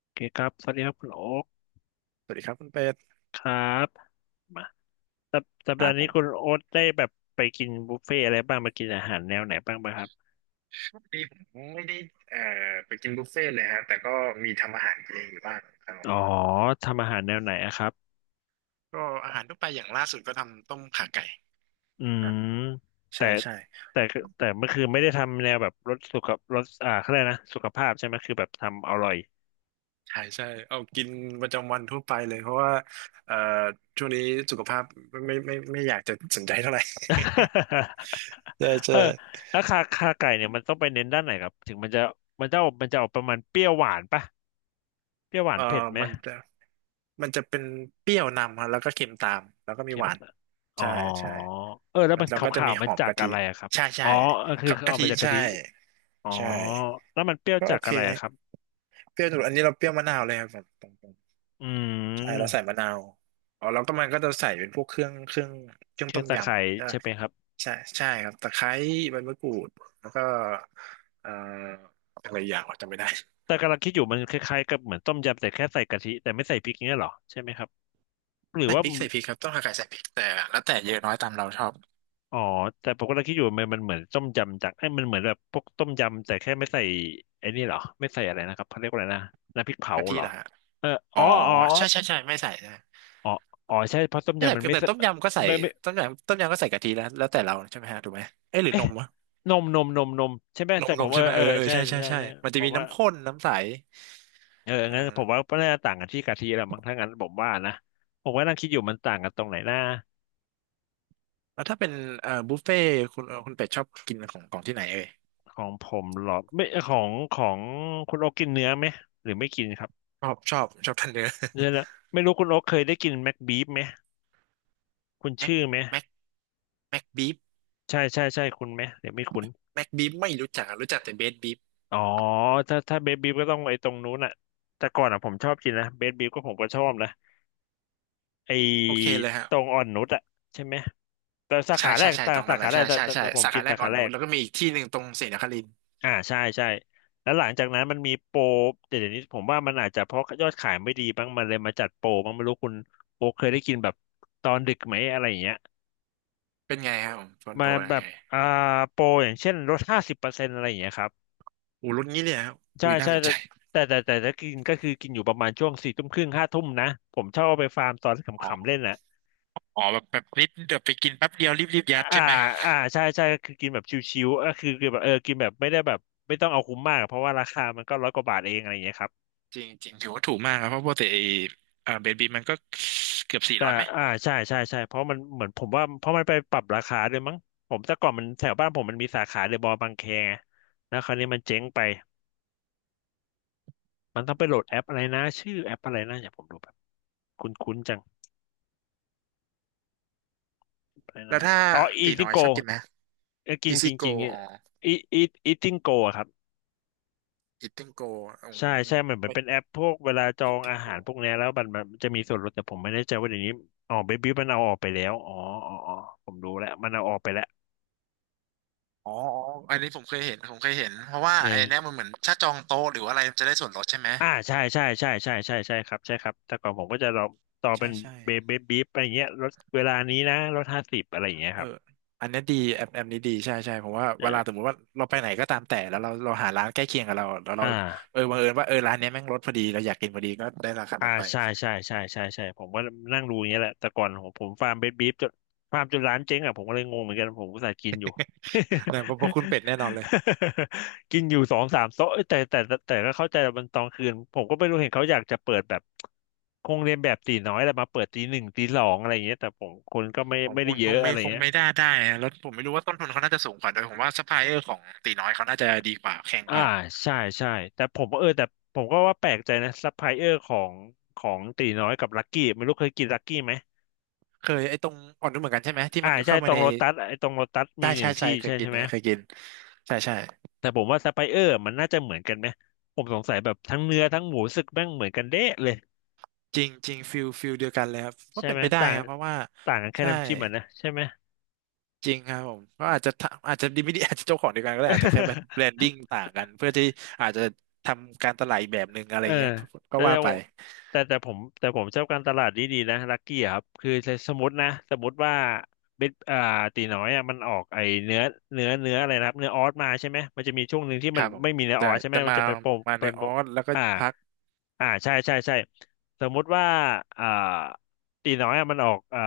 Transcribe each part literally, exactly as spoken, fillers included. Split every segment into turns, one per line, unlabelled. โอเคครับสวัสดีครับคุณโอ๊ค
สวัสดีครับคุณเป็ด
ครับมาสัปสัป
ค
ดา
รับ
ห์
ผ
นี้
ม
คุณโอ๊ตได้แบบไปกินบุฟเฟ่อะไรบ้างไปกินอาหารแนวไหนบ้างไหมครับ
ช่วงนี้ผมไม่ได้เอ่อไปกินบุฟเฟ่ต์เลยฮะแต่ก็มีทำอาหารเองอยู่บ้างครับผม
อ๋อทำอาหารแนวไหนอะครับ
ก็อาหารทั่วไปอย่างล่าสุดก็ทำต้มข่าไก่
อื
ฮะ
ม
ใช่
แต่
ใช่
แต่คือแต่เมื่อคืนไม่ได้ทำแนวแบบรสสุขรสอ่าเขาเรียกนะสุขภาพใช่ไหมคือแบบทำอร่อย
ใช่ใช่เอากินประจำวันทั่วไปเลยเพราะว่าเอ่อช่วงนี้สุขภาพไม่ไม่ไม่ไม่อยากจะสนใจเท่าไหร่ ใช่
เอ
ใช่
อแล้วคาคาไก่เนี่ยมันต้องไปเน้นด้านไหนครับถึงมันจะมันจะออกมันจะออกประมาณเปรี้ยวหวานปะเปรี้ยวหวาน
เอ่อ
เผ็ดไหม
มันจะมันจะเป็นเปรี้ยวนำฮะแล้วก็เค็มตามแล้วก็มี
เข้
ห
ม
วาน
ส้นอ๋อ
ใช่ใช่
เออแล้ว
มัน
มัน
แล้
ข
วก็จะ
าว
มี
ๆ
ห
มา
อม
จาก
กะทิ
อะไรอะครับ
ใช่
อ๋
ใช่
อเออคือคือ
กะ
เอา
ทิ
มาจากกะ
ใช่
ทิอ๋อ
ใช่
แล้วมันเปรี้ยว
ก็
จา
โอ
ก
เค
อะไรอะครับ
เปรี้ยวสุดอันนี้เราเปรี้ยวมะนาวเลยครับผมตรง
อื
ๆใช่เราใส่
ม
มะนาวอ๋อแล้วก็มันก็จะใส่เป็นพวกเครื่องเครื่องเครื่อ
เค
ง
รื่อ
ต้
ง
ม
ตะ
ย
ไคร้
ำใช่
ใช่ไหมครับ
ใช่ใช่ครับตะไคร้ใบมะกรูดแล้วก็เอ่ออะไรอย่างวะจำไม่ได้
แต่กำลังคิดอยู่มันคล้ายๆกับเหมือนต้มยำแต่แค่ใส่กะทิแต่ไม่ใส่พริกเนี้ยเหรอใช่ไหมครับ หรือ
ใส่พ
ว่า
ริกใส่พริกครับต้องหักไก่ใส่พริกแต่แล้วแต่เยอะน้อยตามเราชอบ
อ๋อแต่ผมกำลังคิดอยู่มันมันเหมือนต้มยำจากไอ้ยมันเหมือนแบบพวกต้มยำแต่แค่ไม่ใส่ไอ้นี่เหรอไม่ใส่อะไรนะครับเขาเรียกว่าอะไรนะน้ำพริกเผา
กะทิ
เหรอ
เหรอฮะ
เออ
อ๋
อ๋
อ
ออ๋อ
ใช่ใช่ใช่ไม่ใส่นะ
อ๋ออ๋อใช่เพราะต้ม
ไม่ใช่
ยำมัน
แต่
ไม่
แต
ใส่
ต้มยำก็ใส่
ไม่
ต้มยำต้มยำก็ใส่กะทิแล้วแล้วแต่เราใช่ไหมฮะถูกไหมเอ้ยหรือ
ไม่
นมวะ
นมนมนมนมใช่ไหม
น
แต่
มน
ผ
ม
มเอ
ใช่
อ
ไหม
เอ
เอ
อ
อเออ
ใช่
ใช่ใช่
ใช่
ใช่
ใช่ใช่
มันจะ
ผ
มี
มว่า
น้ำข้นน้ำใส
เออ
เอ
งั้นผ
อ
มว่าก็น่าจะต่างกันที่กะทิแหละมั้งถ้างั้นผมว่านะผมก็นั่งคิดอยู่มันต่างกันตรงไหนนะ
แล้วถ้าเป็นเอ่อบุฟเฟ่ต์คุณเอ่อคุณเป็ดชอบกินของของที่ไหนเอ่ย
ของผมเหรอไม่ของของคุณโอ๊กกินเนื้อไหมหรือไม่กินครับ
ชอบชอบชอบทันเนอร์
เนื้อ ละไม่รู้คุณโอ๊กเคยได้กินแม็กบีฟไหมคุณ
แม็ก
ชื่อไหม
แม็กแม็กบีฟ
ใช่ใช่ใช่คุณไหมหรือไม่คุณ
แม็กบีฟไม่รู้จักรู้จักแต่เบสบีฟ
อ๋อถ้าถ้าเบสบีฟก็ต้องไอ้ตรงนู้นน่ะแต่ก่อนอ่ะผมชอบกินนะเบสบีฟก็ผมก็ชอบนะ ไอ้
โอเคเลยฮะ
ตรงอ่อนนุชอะใช่ไหมแต่สา
ใช่
ขาแร
ใช่
ก
ใช่
แต่
ตรง
สา
นั้นแห
ขา
ละ
แร
ใช่
กแต่
ใช่
แต่
ใช่
แต่ผม
สา
กิ
ขา
น
แร
สา
กอ่
ขา
อน
แร
นุช
ก
แล้วก็มีอีกที่หนึ่งตรงศรีนครินทร์
อ่าใช่ใช่แล้วหลังจากนั้นมันมีโปรแต่เดี๋ยวนี้ผมว่ามันอาจจะเพราะยอดขายไม่ดีบ้างมันเลยมาจัดโปรบ้างไม่รู้คุณโปรเคยได้กินแบบตอนดึกไหมอะไรอย่างเงี้ย
เป็นไงครับผมโซน
มา
โปรอะไร
แบบอ่า
อ
โปรอย่างเช่นลดห้าสิบเปอร์เซ็นต์อะไรอย่างเงี้ยครับ
ูรุ่นนี้เลยครับ
ใช่
อุ้ยน่า
ใช่
สนใจ
แต่แต่แต่แต่ถ้ากินก็คือกินอยู่ประมาณช่วงสี่ทุ่มครึ่งห้าทุ่มนะผมชอบเอาไปฟาร์มตอนข
อ๋
ำๆ
อ
เล่นแหละ
อ๋อแบบแบบนิดเดี๋ยวไปกินแป๊บเดียวรีบรีบยัด
อ่า
ใช่ไหม
อ่าใช่ใช่ก็คือกินแบบชิวๆเออคือคือแบบเออกินแบบไม่ได้แบบไม่ต้องเอาคุ้มมากเพราะว่าราคามันก็ร้อยกว่าบาทเองอะไรอย่างเงี้ยครับ
จริงจริงถือว่าถูกมากครับเพราะปกติไอ้เอ่อเบสบีมันก็เกือบสี่
แต่
ร้อยไหม
อ่าใช่ใช่ใช่เพราะมันเหมือนผมว่าเพราะมันไปปรับราคาด้วยมั้งผมแต่ก่อนมันแถวบ้านผมมันมีสาขาเดอะมอลล์บางแคไงแล้วคราวนี้มันเจ๊งไปมันต้องไปโหลดแอปอะไรนะชื่อแอปอะไรนะอย่าผมดูแบบคุ้นๆจังอะไร
แล้ว
นะ
ถ้า
อ๋ออี
ตี
ทิ
น้
ง
อย
โก
ชอบกินไหม
กิน
อี
กิ
ซี่
น
โก
กินอ
อ๋อ
ีอีอีทิงโกครับ
Eating Go อื
ใช่
ม
ใช่เหมือนมัน
ไม่
เป็นแอปพวกเวลาจองอา
Eating
หาร
Go
พวกเนี้ยแล้วมันมันจะมีส่วนลดแต่ผมไม่แน่ใจว่าเดี๋ยวนี้อ๋อเบบี้มันเอาออกไปแล้วอ๋ออ๋ออ๋อผมรู้แล้วมันเอาออกไปแล้ว
อ๋ออ๋ออันนี้ผมเคยเห็น ผมเคยเห็น เพราะว่าไอ้เนี่
เออ
ยมันเหมือนถ้าจองโต๊ะหรือว่าอะไรมันจะได้ส่วนลดใช่ไหม
อ่าใช่ใช่ใช่ใช่ใช่ใช่ครับใช่ครับแต่ก่อนผมก็จะรอต่อเป็
ใช่
น
ใช่
เบบี้บีอะไรเงี้ยลดเวลานี้นะลดห้าสิบอะไรอย่างเงี้ย
เอ
ค
อ
รับ
อันเนี้ยดีแอปแอปนี้ดีใช่ใช่ผมว่า
เอ
เวลาสมม
อ
ติว่าเราไปไหนก็ตามแต่แล้วเราเราหาร้านใกล้เคียงกับเราแล้วเรา
อ่า
เออบังเอิญว่าเออร้านเนี้ยแม่งลดพอดีเราอยากกินพอดีก็ได้ราคา
อ่า
ลดไป
ใช่ใช่ใช่ใช่ใช่ผมก็นั่งดูอย่างเงี้ยแหละแต่ก่อนผมผมฟาร์มเบสบีฟจนฟาร์มจนร้านเจ๊งอ่ะผมก็เลยงงเหมือนกันผมก็สายกินอยู่
เนี่ยเพราะเพราะคุณเป็ดแน่นอนเลย
กินอยู่สองสามโต๊ะเอ้ยแต่แต่แต่แต่ก็เข้าใจว่ามันตอนคืนผมก็ไม่รู้เห็นเขาอยากจะเปิดแบบคงเรียนแบบตีน้อยแต่มาเปิดตีหนึ่งตีสองอะไรอย่างเงี้ยแต่ผมคนก็ไม่
ของ
ไม่
คุ
ได้
ณ
เย
ค
อะ
ง
อะ
ไม่
ไร
คง
เงี้ย
ไม่ได้ได้นะแล้วผมไม่รู้ว่าต้นทุนเขาน่าจะสูงกว่าด้วยผมว่าซัพพลายเออร์ของตีน้อยเขาน่าจะดีกว่าแข่ง
อ่า
กว่า
ใช่ใช่แต่ผมเออแต่ผมก็ว่าแปลกใจนะซัพพลายเออร์ของของตีน้อยกับลักกี้ไม่รู้เคยกินลักกี้ไหม
เคยไอ้ตรงอ่อนนุ่มเหมือนกันใช่ไหมที่
อ่า
มันอยู่
ใช่
เข้า
ต
มา
รง
ใน
โลตัสไอ้ตรงโลตัสมี
ได้
หนึ่
ใช่
ง
ใช่
ที่
เค
ใช่
ยกิ
ใช่
น
ไหม
นะเคยกินใช่ใช่
แต่ผมว่าซัพพลายเออร์มันน่าจะเหมือนกันไหมผมสงสัยแบบทั้งเนื้อทั้งหมูสึกแม่งเหมือนกันเด๊ะเลย
จริงจริงฟิลฟิลเดียวกันเลยครับว่า
ใช่
เป็น
ไหม
ไปได้
ต่าง
ครับเพราะว่า
ต่างกันแค่
ใช่
น้ำจิ้มอ่ะนะใช่ไหม
จริงครับผมก็อาจจะทำอาจจะดีไม่ดี อาจจะเจ้าของเดียวกันก็ได้อาจจะแค่แบบแบรนดิ้ง ต่างกันเพื่อที่อาจจะทำการตลาดอีกแบบหนึ่งอะไร
เออ
เงี้ยก็
แต่
ว่า
แต่ผ
ไป
มแต่แต่ผมแต่ผมชอบการตลาดดีๆนะลักกี้ครับคือสมมตินะสมมติว่าเบ็ดอ่าตีน้อยอ่ะมันออกไอเนื้อเนื้อเนื้ออะไรนะครับเนื้อออสมาใช่ไหมมันจะมีช่วงหนึ่งที่
ค
มัน
รับผม
ไม่มีเนื้ออ
แต่
อสใช่ไหม
แต่
มัน
มา
จะไปโปร
มา
เป็
ใน
น
อ
โปร
อสแล้วก็
อ่า
พัก
อ่าใช่ใช่ใช่สมมุติว่าอ่าตีน้อยอะมันออกอ่า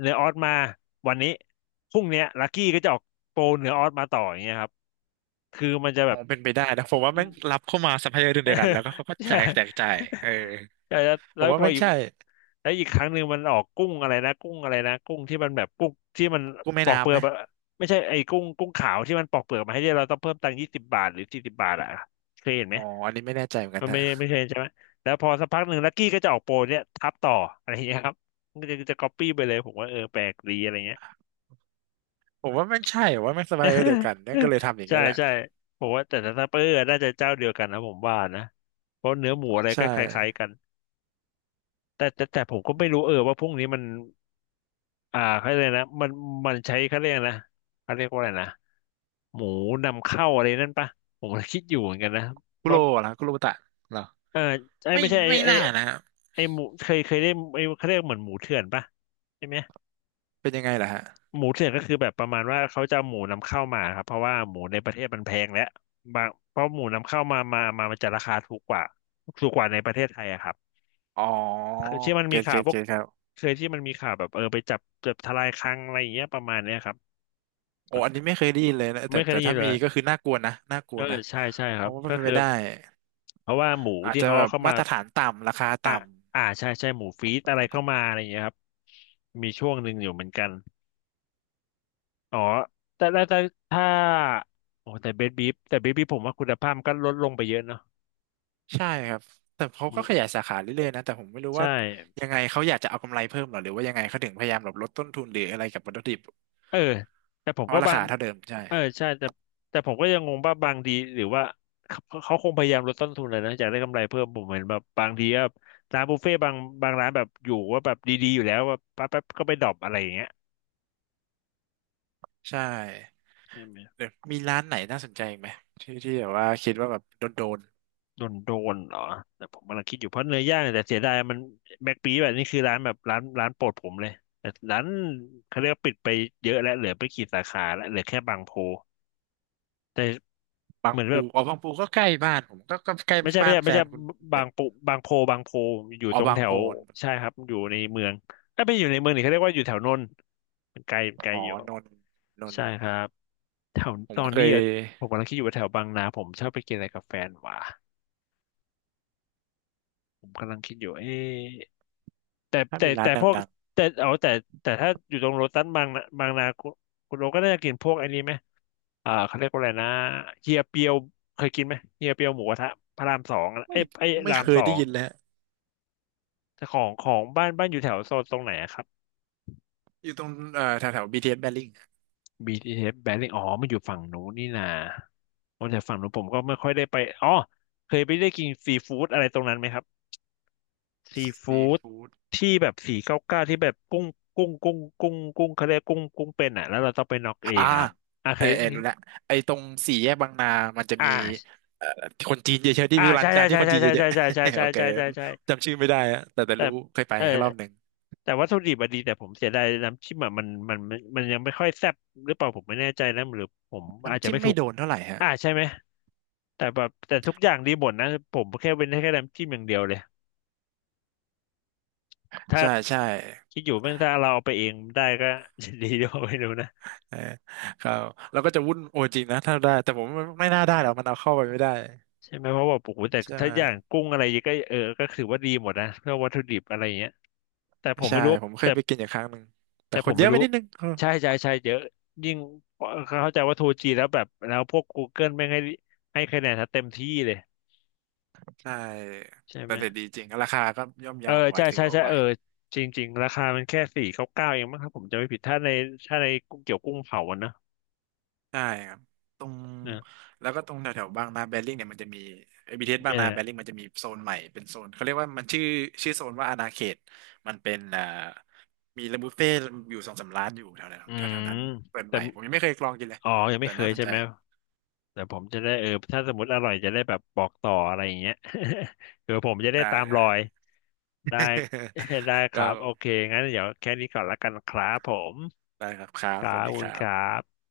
เนื้อออสมาวันนี้พรุ่งเนี้ยลักกี้ก็จะออกโปรเนื้อออสมาต่ออย่างเงี้ยครับคือมันจะแบ
อ๋อ
บ
เป็นไปได้นะผมว่าแม่งรับเข้ามาซัพพลายเออร์เดียวกันแล้วก็เขาก็ แจ
ใช่
กแจกจ่ายเออ
ใช่แล้ว
ผ
แล้ว
มว่า
พอ
ไม่ง
อีก
ใช่
แล้วอีกครั้งหนึ่งมันออกกุ้งอะไรนะกุ้งอะไรนะกุ้งที่มันแบบกุ้งที่มัน
กู้แม่
ปอกเป
น้ำ
ลื
ไห
อ
ม
กอะไม่ใช่ไอ้กุ้งกุ้งขาวที่มันปอกเปลือกมาให้เนี่ยเราต้องเพิ่มตังค์ยี่สิบบาทหรือสี่สิบบาทอ่ะเคยเห็นไหม
อ๋ออันนี้ไม่แน่ใจเหมือนกั
มั
น
น
ฮะ
ไม่ไม่เคยเห็นใช่ไหมแล้วพอสักพักหนึ่งลักกี้ก็จะออกโปรเนี่ยทับต่ออะไรอย่างเงี้ยครับมันก็จะจะก๊อปปี้ไปเลยผมว่าเออแปลกดีอะไรเงี้ย
ผมว่าไม่ใช่ผมว่าไม่สบายเดียว กันนั่นก็เลยทำอย่าง
ใช่
เงี้ยแหละ
ใช่ผมว่าแต่ถ้าเปอร์น่าจะเจ้าเดียวกันนะผมว่านะเพราะเนื้อหมูอะไร
ใช่
ก็คล้ายๆกัน แต่แต่แต่ผมก็ไม่รู้เออว่าพวกนี้มันอ่าเขาเรียกอะไรนะมันมันใช้เขาเรียกอะไรนะเขาเรียกว่าอะไรนะหมูนำเข้าอะไรนั่นปะผมก็คิดอยู่เหมือนกันนะ
คุโร
ว่า
เหรอคุโรบุตะเหรอ
เออไอ้
ไม่
ไม่ใช่ไอ้
ไม่
ไอ้
น่านะฮะ
ไอ้หมูเคยเคยได้ไอ้เขาเรียกเหมือนหมูเถื่อนปะใช่ไหม
เป็นยังไงล่ะฮะ
หมูเถื่อนก็คือแบบประมาณว่าเขาจะเอาหมูนำเข้ามาครับเพราะว่าหมูในประเทศมันแพงแล้วบางเพราะหมูนำเข้ามามามามันจะราคาถูกกว่าถูกกว่าในประเทศไทยอะครับ
อ๋อ
เคยที่มัน
เก
มี
ตเก
ข่าว
ต
พว
เก
ก
ตครับ
เคยที่มันมีข่าวแบบเออไปจับจับทลายคลังอะไรอย่างเงี้ยประมาณเนี้ยครับ
โอ้อันนี้ไม่เคยได้ยินเลยนะแต่
ไม่เคย
แต่
ได้ยิ
ถ้า
นเล
มี
ย
ก็คือน่ากลัวนะน่าก
เอ
ลัว
อ
นะ
ใช่ใช่ค
เพ
รั
ราม
บ
ว่า
ก็
เป็น
คื
ไป
อ
ได้
เพราะว่าหมู
อาจ
ที่
จะ
เขา
แบ
เอา
บ
เข้า
มา
มา
ตรฐานต่ำราคา
อ่า
ต่
อ่าใช่ใช่หมูฟีดอะไรเข้ามาอะไรอย่างเงี้ยครับมีช่วงหนึ่งอยู่เหมือนกันอ๋อแต่แต่แต่ถ้าโอ้แต่เบสบีฟแต่เบสบีฟผมว่าคุณภาพมันก็ลดลงไปเยอะเนาะ
ำใช่ครับแต่เขาก็
มัน
ขยายสาขาเรื่อยๆนะแต่ผมไม่รู้
ใช่
ว่ายังไงเขาอยากจะเอากำไรเพิ่มเหรอหรือว่ายังไงเขาถึงพยายามแบบลดต้นทุนหรืออะไรกับวัตถุดิบ
เออแต่ผ
เพ
มก็
ราะรา
บาง
คาเท่าเดิมใช่
เออใช่แต่แต่ผมก็ยังงงว่าบางทีหรือว่าเขาเขาคงพยายามลดต้นทุนเลยนะอยากได้กำไรเพิ่มผมเห็นแบบบางทีก็ร้านบุฟเฟ่ต์บางบางร้านแบบอยู่ว่าแบบดีๆอยู่แล้วแบแป๊บแป๊บก็ไปดรอปอะไรอย่างเงี้ย
ใช่
ใช่ไหม
เดี๋ยวมีร้านไหนน่าสนใจอีกไหมที่ที่แบบว่าคิดว่าแบบโดนโดน
โดนโดนเหรอแต่ผมกำลังคิดอยู่เพราะเนื้อย่างเนี่ยแต่เสียดายมันแบ็คปีแบบนี้คือร้านแบบร้านร้านโปรดผมเลยแต่ร้านเขาเรียกว่าปิดไปเยอะแล้วเหลือไปกี่สาขาแล้วเหลือแค่บางโพแต่
บา
เห
ง
มือนแบ
ปู
บ
อ๋อบางปูก็ใกล้บ้านผมก็ก็ใกล้
ไม่ใช่
บ้า
ไม่
น
ใช่
แฟ
ไม่ใช่
นคุณแบ
บาง
บ
ปูบางโพบางโพอยู่
อ๋อ
ตรง
บา
แถ
งโพ
ว
น
ใช่ครับอยู่ในเมืองถ้าไม่อยู่ในเมืองนี่เขาเรียกว่าอยู่แถวนนท์มันไกลไกล
อ๋อ
อยู่
นนท์นน
ใช่
ท์
ครับแถว
ผ
ต
ม
อน
เค
นี้
ย
อะผมกำลังคิดอยู่ว่าแถวบางนาผมชอบไปกินอะไรกับแฟนวะผมกำลังคิดอยู่เอ๊ะแต่
ถ้า
แต่
มีร้า
แต่
นดั
พวก
ง
แต่เอาแต่แต่ถ้าอยู่ตรงโลตัสบางนาบางนาคุณคุณโอก็น่าจะกินพวกไอ้นี้ไหมอ่าเขาเรียกว่าอะไรนะเฮียเปียวเคยกินไหมเฮียเปียวหมูกระทะพระรามสองอะ
ๆไม่
เอ้ยไอ้ย
ไม่
รา
เค
มส
ย
อ
ได้
ง
ยินแล้ว
แต่ของของบ้านบ้านอยู่แถวโซนตรงไหนอะครับ
อยู่ตรงเอ่อแถวแถว บี ที เอส แบริ่ง
บี ที เอส Battling อ๋อมันอยู่ฝั่งนู้นนี่นาโอ้แต่ฝั่งนู้นผมก็ไม่ค่อยได้ไปอ๋อเคยไปได้กินซีฟู้ดอะไรตรงนั้นไหมครับซี
ซี
ฟู้ด
ฟู้ด
ที่แบบสี่เก้าเก้าที่แบบกุ้งกุ้งกุ้งกุ้งกุ้งเขาเรียกกุ้งกุ้งเป็นอ่ะแล้วเราต้องไปน็อกเอ
อ่า
งอะครับอ่ะเค
เออ
ย
เออรู้ละไอ้ตรงสี่แยกบางนามันจะ
อ่
มี
า
เอ่อคนจีนเยอะๆที่
อ่า
ร้าน
ใช่ใช่
ร้านที่
ใช่
คนจีน
ใช่
เย
ใช่
อะ
ใช่
ๆ
ใช่ ใช่
โอเค
ใช่ใช่ใช่ใช่
จำชื่อไม่ได้อะแต่แต่
แต่
รู้เคยไป
เออ
แค่รอบหนึ่ง
แต่วัตถุดิบอะดีแต่ผมเสียดายน้ำจิ้มอะมันมันมันมันยังไม่ค่อยแซ่บหรือเปล่าผมไม่แน่ใจนะหรือผมอาจ
น้ำ
จะ
จิ้ม
ไม่ถู
ไม่
ก
โดนเท่าไหร่ฮะ
อ่าใช่ไหมแต่แบบแต่ทุกอย่างดีหมดนะผมแค่เว้นให้แค่น้ำจิ้มอย่างเดียวเลยถ้า
ใช่ใช่
คิดอยู่แม่งถ้าเราเอาไปเองได้ก็ ดีด้วยไม่รู้นะ
เออครับแล้วก็จะวุ่นโอจริงนะถ้าได้แต่ผมไม่ไม่น่าได้หรอกมันเอาเข้าไปไม่ได้
ใช่ไหมเพราะว่าโอ้โหแต่
ใช่
ถ้า
ไหม
อย่างกุ้งอะไรก็เออก็ถือว่าดีหมดนะเพื่อวัตถุดิบอะไรเงี้ยแต่ผม
ใช่
ไม่รู้
ผมเค
แต่
ยไปกินอยู่ครั้งหนึ่งแต่
แต่
ค
ผ
น
ม
เย
ไม่
อะไป
รู้
นิดนึงเออ
ใช่ใช่ใช่เยอะยิ่งเข้าใจว่าทูจีนแล้วแบบแล้วพวก Google ไม่งให้ให้คะแนนถ้าเต็มที่เลย
ใช่
ใช่
แต่
ไหม
แต่ดีจริง ราคาก็ย่อม
เออ
เยาไหว
ใช่
ถือ
ใช่
ว่า
ใช่
ไหว
เออจริงๆราคามันแค่สี่เก้าเก้าเองมั้งครับผมจะไม่ผิดถ้าในถ้าในกุ้งเกี่ยวกุ้งเผาอะนะ
ใช่ครับตรง
เนี่ย
แล้วก็ตรงแถวๆบางนาแบริ่งเนี่ยมันจะมีไอบีทีเอสบาง
เนี่ย
นาแบริ่งมันจะมีโซนใหม่เป็นโซนเขาเรียกว่ามันชื่อชื่อโซนว่าอาณาเขตมันเป็นอ่ามีร้านบุฟเฟ่ต์อยู่สองสามร้านอยู่แถว
อื
ๆแถ
ม
วๆนั้นเปิด
แต่
ใหม่ผมยังไม่เคยลองกินเลย
อ๋อยังไม่
แต่
เค
น่า
ย
สน
ใช่
ใจ
ไหม แต่ผมจะได้เออถ้าสมมติอร่อยจะได้แบบบอกต่ออะไรอย่างเงี้ย คือผมจะได้
ได้
ตาม
ได้
รอยได้ ได้ ค
ก็
รับ โอเค งั้นเดี๋ยวแค่นี้ก่อนละกันครับผม
ได้ครับครับ
ครั
สวัส
บข
ดี
อบคุ
ค
ณ
รั
ครั
บ
บ